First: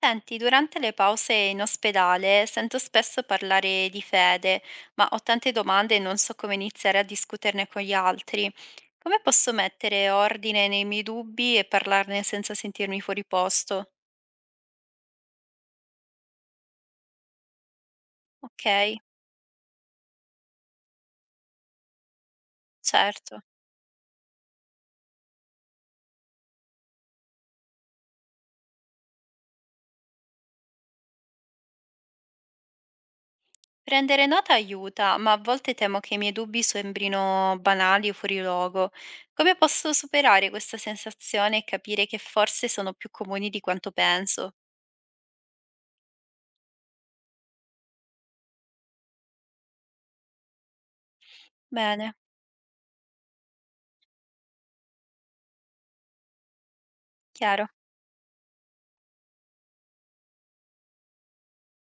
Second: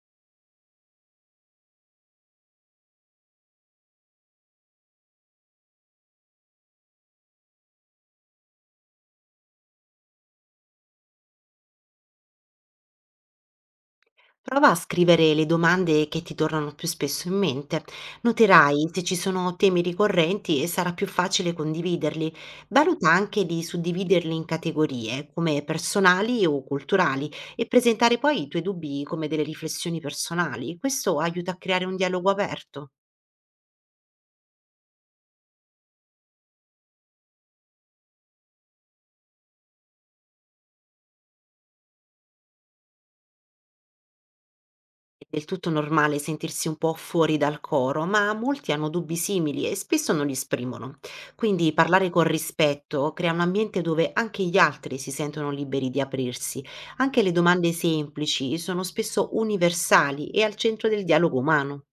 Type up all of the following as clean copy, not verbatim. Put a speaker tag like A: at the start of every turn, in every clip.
A: Senti, durante le pause in ospedale sento spesso parlare di fede, ma ho tante domande e non so come iniziare a discuterne con gli altri. Come posso mettere ordine nei miei dubbi e parlarne senza sentirmi fuori posto?
B: Prova a scrivere le domande che ti tornano più spesso in mente.
A: Ok,
B: Noterai se ci sono temi ricorrenti e sarà più facile condividerli. Valuta
A: certo.
B: anche di suddividerli in categorie, come personali o culturali, e presentare poi i tuoi dubbi come delle riflessioni personali. Questo aiuta a creare un dialogo aperto.
A: Prendere nota aiuta, ma a volte temo che i miei dubbi sembrino banali o fuori luogo. Come posso superare questa sensazione e capire che forse sono più comuni di quanto penso?
B: È del tutto normale sentirsi un po' fuori dal coro, ma molti hanno dubbi simili e spesso non li esprimono. Quindi parlare
A: Bene,
B: con rispetto crea un ambiente dove anche gli altri si sentono liberi di aprirsi. Anche le
A: chiaro.
B: domande semplici sono spesso universali e al centro del dialogo umano.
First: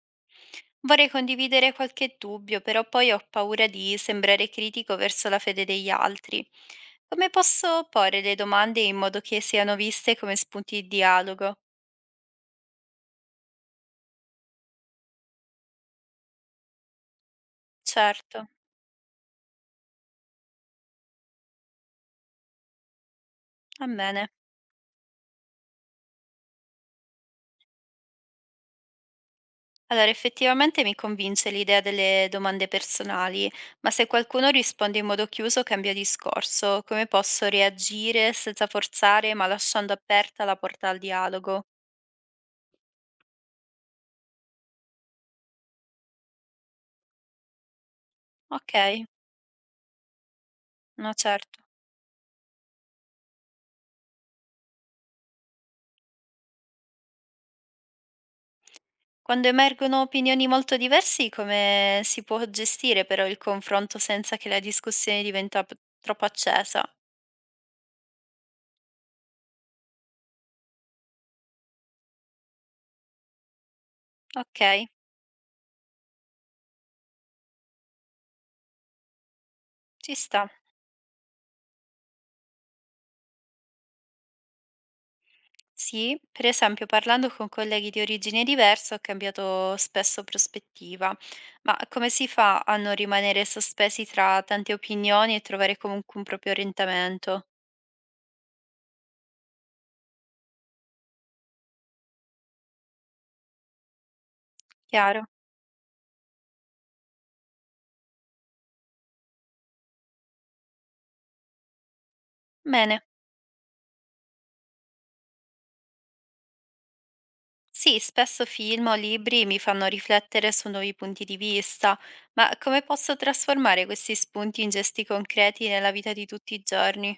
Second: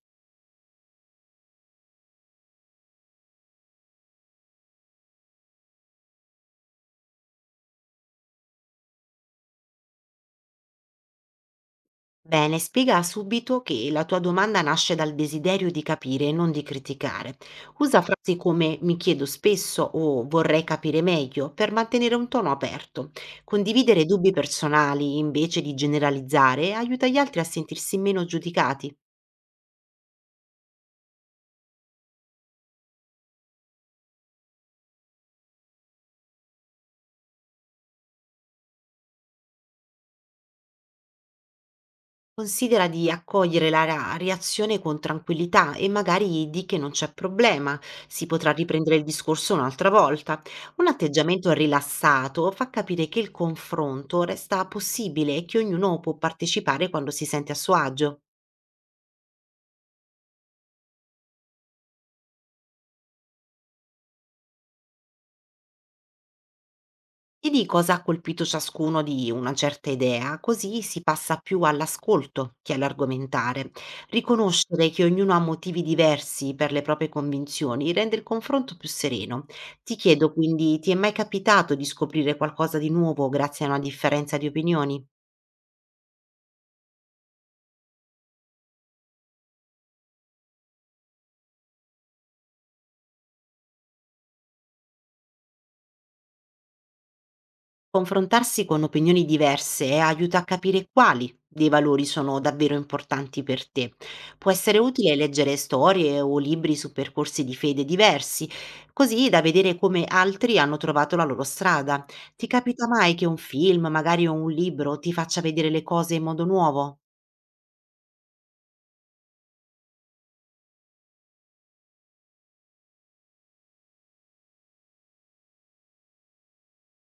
A: Vorrei condividere qualche dubbio, però poi ho paura di sembrare critico verso la fede degli altri. Come posso porre le domande in modo che siano viste come spunti di dialogo?
B: Bene, spiega subito che la tua domanda nasce dal desiderio di capire e non di criticare. Usa frasi
A: Certo,
B: come mi chiedo spesso o vorrei capire meglio per mantenere un tono aperto.
A: va
B: Condividere
A: bene.
B: dubbi personali invece di generalizzare aiuta gli altri a sentirsi meno giudicati.
A: Allora, effettivamente mi convince l'idea delle domande personali, ma se qualcuno risponde in modo chiuso cambia discorso. Come posso reagire senza forzare, ma lasciando aperta la porta al dialogo?
B: Considera di accogliere la reazione con tranquillità e magari di che non c'è problema, si potrà
A: Ok,
B: riprendere il discorso un'altra volta. Un
A: no
B: atteggiamento
A: certo.
B: rilassato fa capire che il confronto resta possibile e che ognuno può partecipare quando si sente a suo agio.
A: Quando emergono opinioni molto diversi, come si può gestire però il confronto senza che la discussione diventa troppo accesa?
B: Ti dico cosa ha colpito ciascuno di una certa idea, così si passa più all'ascolto che all'argomentare.
A: Ok,
B: Riconoscere che ognuno ha motivi diversi per le proprie convinzioni rende il confronto più sereno. Ti
A: ci
B: chiedo
A: sta.
B: quindi, ti è mai capitato di scoprire qualcosa di nuovo grazie a una differenza di opinioni?
A: Sì, per esempio parlando con colleghi di origine diversa ho cambiato spesso prospettiva, ma come si fa a non rimanere sospesi tra tante opinioni e trovare comunque un proprio orientamento?
B: Confrontarsi con opinioni diverse aiuta a capire quali dei valori sono davvero importanti per te. Può essere utile
A: Chiaro?
B: leggere storie o libri su percorsi di fede diversi, così da vedere come altri hanno trovato la loro strada. Ti capita
A: Bene.
B: mai che un film, magari o un libro, ti faccia vedere le cose in modo nuovo?
A: Sì, spesso film o libri mi fanno riflettere su nuovi punti di vista, ma come posso trasformare questi spunti in gesti concreti nella vita di tutti i giorni?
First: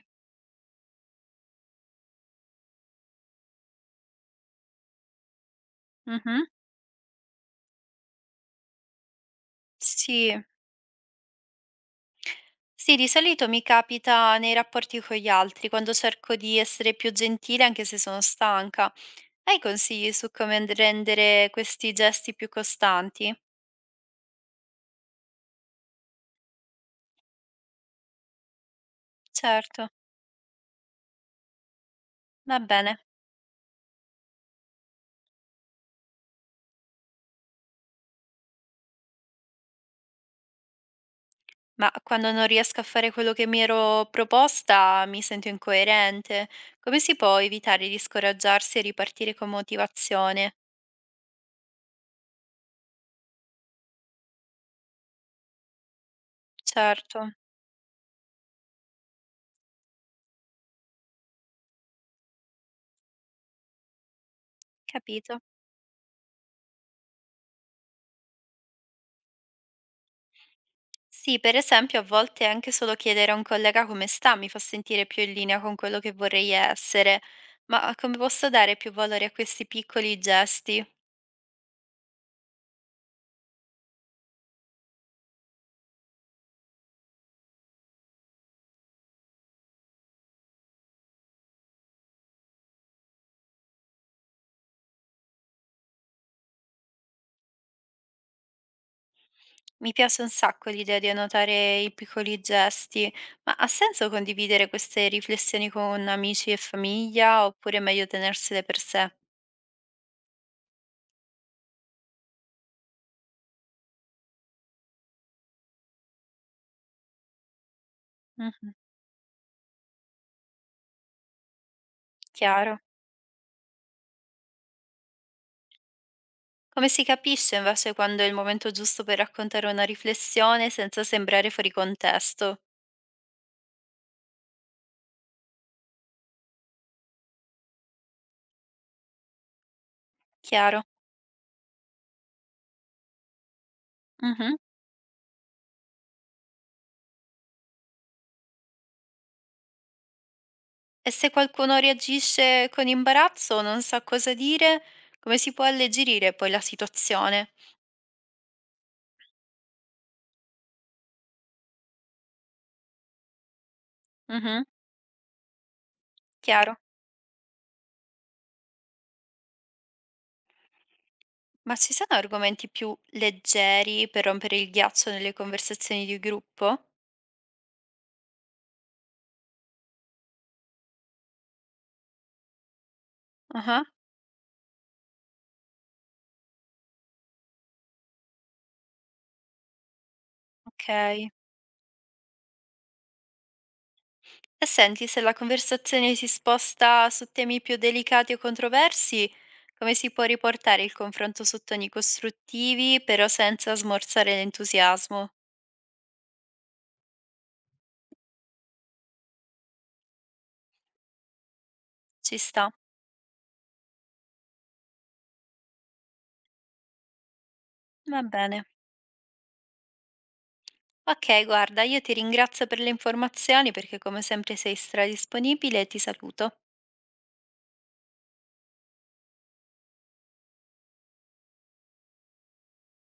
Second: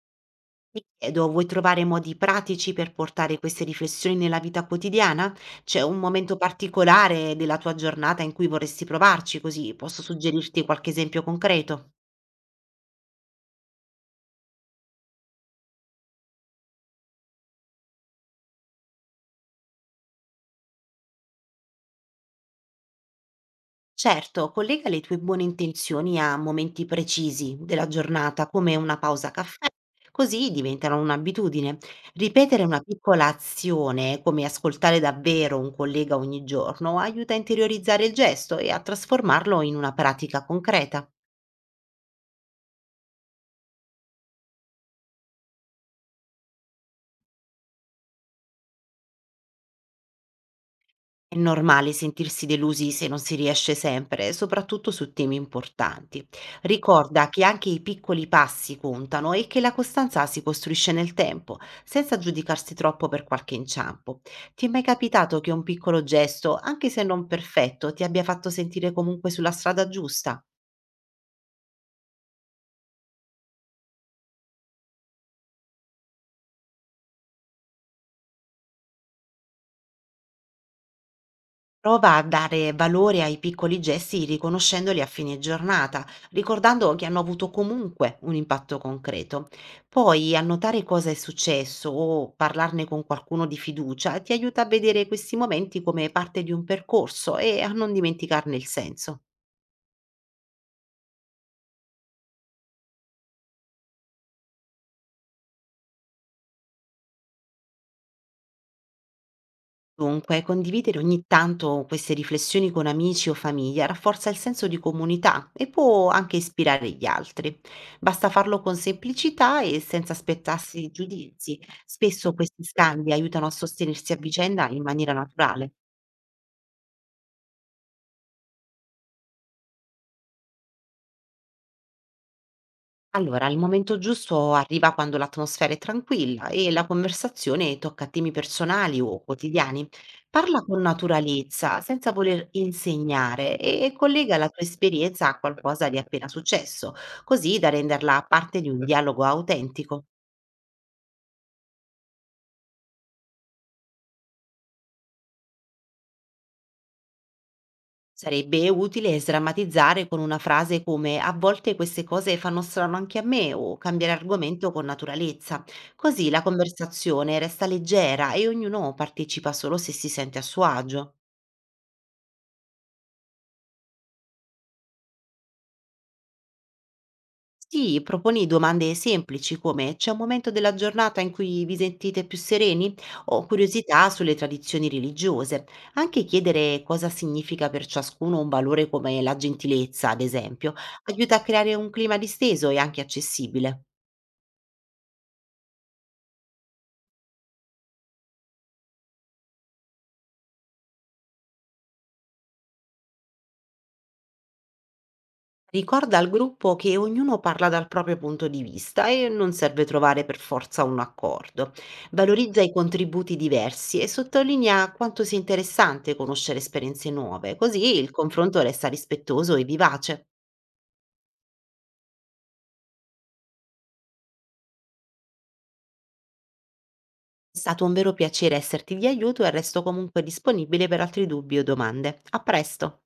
B: Mi chiedo, vuoi trovare modi pratici per portare queste riflessioni nella vita quotidiana? C'è un momento
A: Mhm.
B: particolare della tua giornata in cui vorresti provarci, così posso
A: Sì.
B: suggerirti qualche esempio concreto?
A: Sì, di solito mi capita nei rapporti con gli altri, quando cerco di essere più gentile anche se sono stanca. Hai consigli su come rendere questi gesti più costanti?
B: Certo, collega le tue buone intenzioni a momenti precisi della giornata, come una pausa caffè,
A: Certo,
B: così diventano un'abitudine.
A: va
B: Ripetere una
A: bene.
B: piccola azione, come ascoltare davvero un collega ogni giorno, aiuta a interiorizzare il gesto e a trasformarlo in una pratica concreta.
A: Ma quando non riesco a fare quello che mi ero proposta mi sento incoerente. Come si può evitare di scoraggiarsi e ripartire con motivazione?
B: È normale sentirsi delusi se non si riesce sempre, soprattutto su temi importanti.
A: Certo,
B: Ricorda che anche i piccoli passi contano e che la costanza si costruisce nel tempo, senza giudicarsi troppo per qualche inciampo. Ti è mai capitato
A: capito.
B: che un piccolo gesto, anche se non perfetto, ti abbia fatto sentire comunque sulla strada giusta?
A: Sì, per esempio, a volte anche solo chiedere a un collega come sta mi fa sentire più in linea con quello che vorrei essere. Ma come posso dare più valore a questi piccoli gesti?
B: Prova a dare valore ai piccoli gesti riconoscendoli a fine giornata, ricordando che hanno avuto comunque un impatto concreto. Poi annotare cosa è successo o parlarne con qualcuno di fiducia ti aiuta a vedere questi momenti come parte di un percorso e a non dimenticarne il senso.
A: Mi piace un sacco l'idea di annotare i piccoli gesti, ma ha senso condividere queste riflessioni con amici e famiglia oppure è meglio tenersele per sé?
B: Dunque, condividere ogni tanto queste riflessioni con amici o famiglia rafforza il senso di comunità e può anche ispirare gli altri. Basta farlo
A: Mhm,
B: con semplicità e senza aspettarsi giudizi. Spesso questi
A: chiaro.
B: scambi aiutano a sostenersi a vicenda in maniera naturale.
A: Come si capisce invece quando è il momento giusto per raccontare una riflessione senza sembrare fuori contesto?
B: Allora, il momento giusto arriva quando l'atmosfera è tranquilla e la conversazione tocca temi personali o quotidiani. Parla con
A: Chiaro.
B: naturalezza, senza voler insegnare, e collega la
A: Mhm.
B: tua esperienza a qualcosa di appena successo, così da renderla parte di un dialogo autentico.
A: E se qualcuno reagisce con imbarazzo o non sa cosa dire, come si può alleggerire poi la situazione?
B: Sarebbe utile sdrammatizzare con una frase come a volte queste cose fanno strano anche a me o cambiare
A: Mhm,
B: argomento con naturalezza. Così la
A: chiaro.
B: conversazione resta leggera e ognuno partecipa solo se si sente a suo agio.
A: Ma ci sono argomenti più leggeri per rompere il ghiaccio nelle conversazioni di gruppo?
B: Sì, proponi domande semplici come c'è un momento della giornata in cui vi sentite più sereni o
A: Ah-ah,
B: curiosità sulle tradizioni religiose. Anche chiedere cosa significa per ciascuno un valore come la gentilezza, ad esempio,
A: okay.
B: aiuta a creare un clima disteso e anche accessibile.
A: E senti, se la conversazione si sposta su temi più delicati o controversi, come si può riportare il confronto su toni costruttivi, però senza smorzare l'entusiasmo?
B: Ricorda al gruppo che ognuno parla dal proprio punto di vista e non serve trovare per forza un accordo.
A: Ci
B: Valorizza
A: sta,
B: i contributi diversi e sottolinea quanto sia interessante conoscere esperienze nuove, così il
A: va
B: confronto
A: bene.
B: resta rispettoso e vivace.
A: Okay, guarda, io ti ringrazio per le informazioni perché come sempre sei stradisponibile e ti saluto.
B: È stato un vero piacere esserti di aiuto e resto comunque disponibile per altri dubbi o domande. A presto!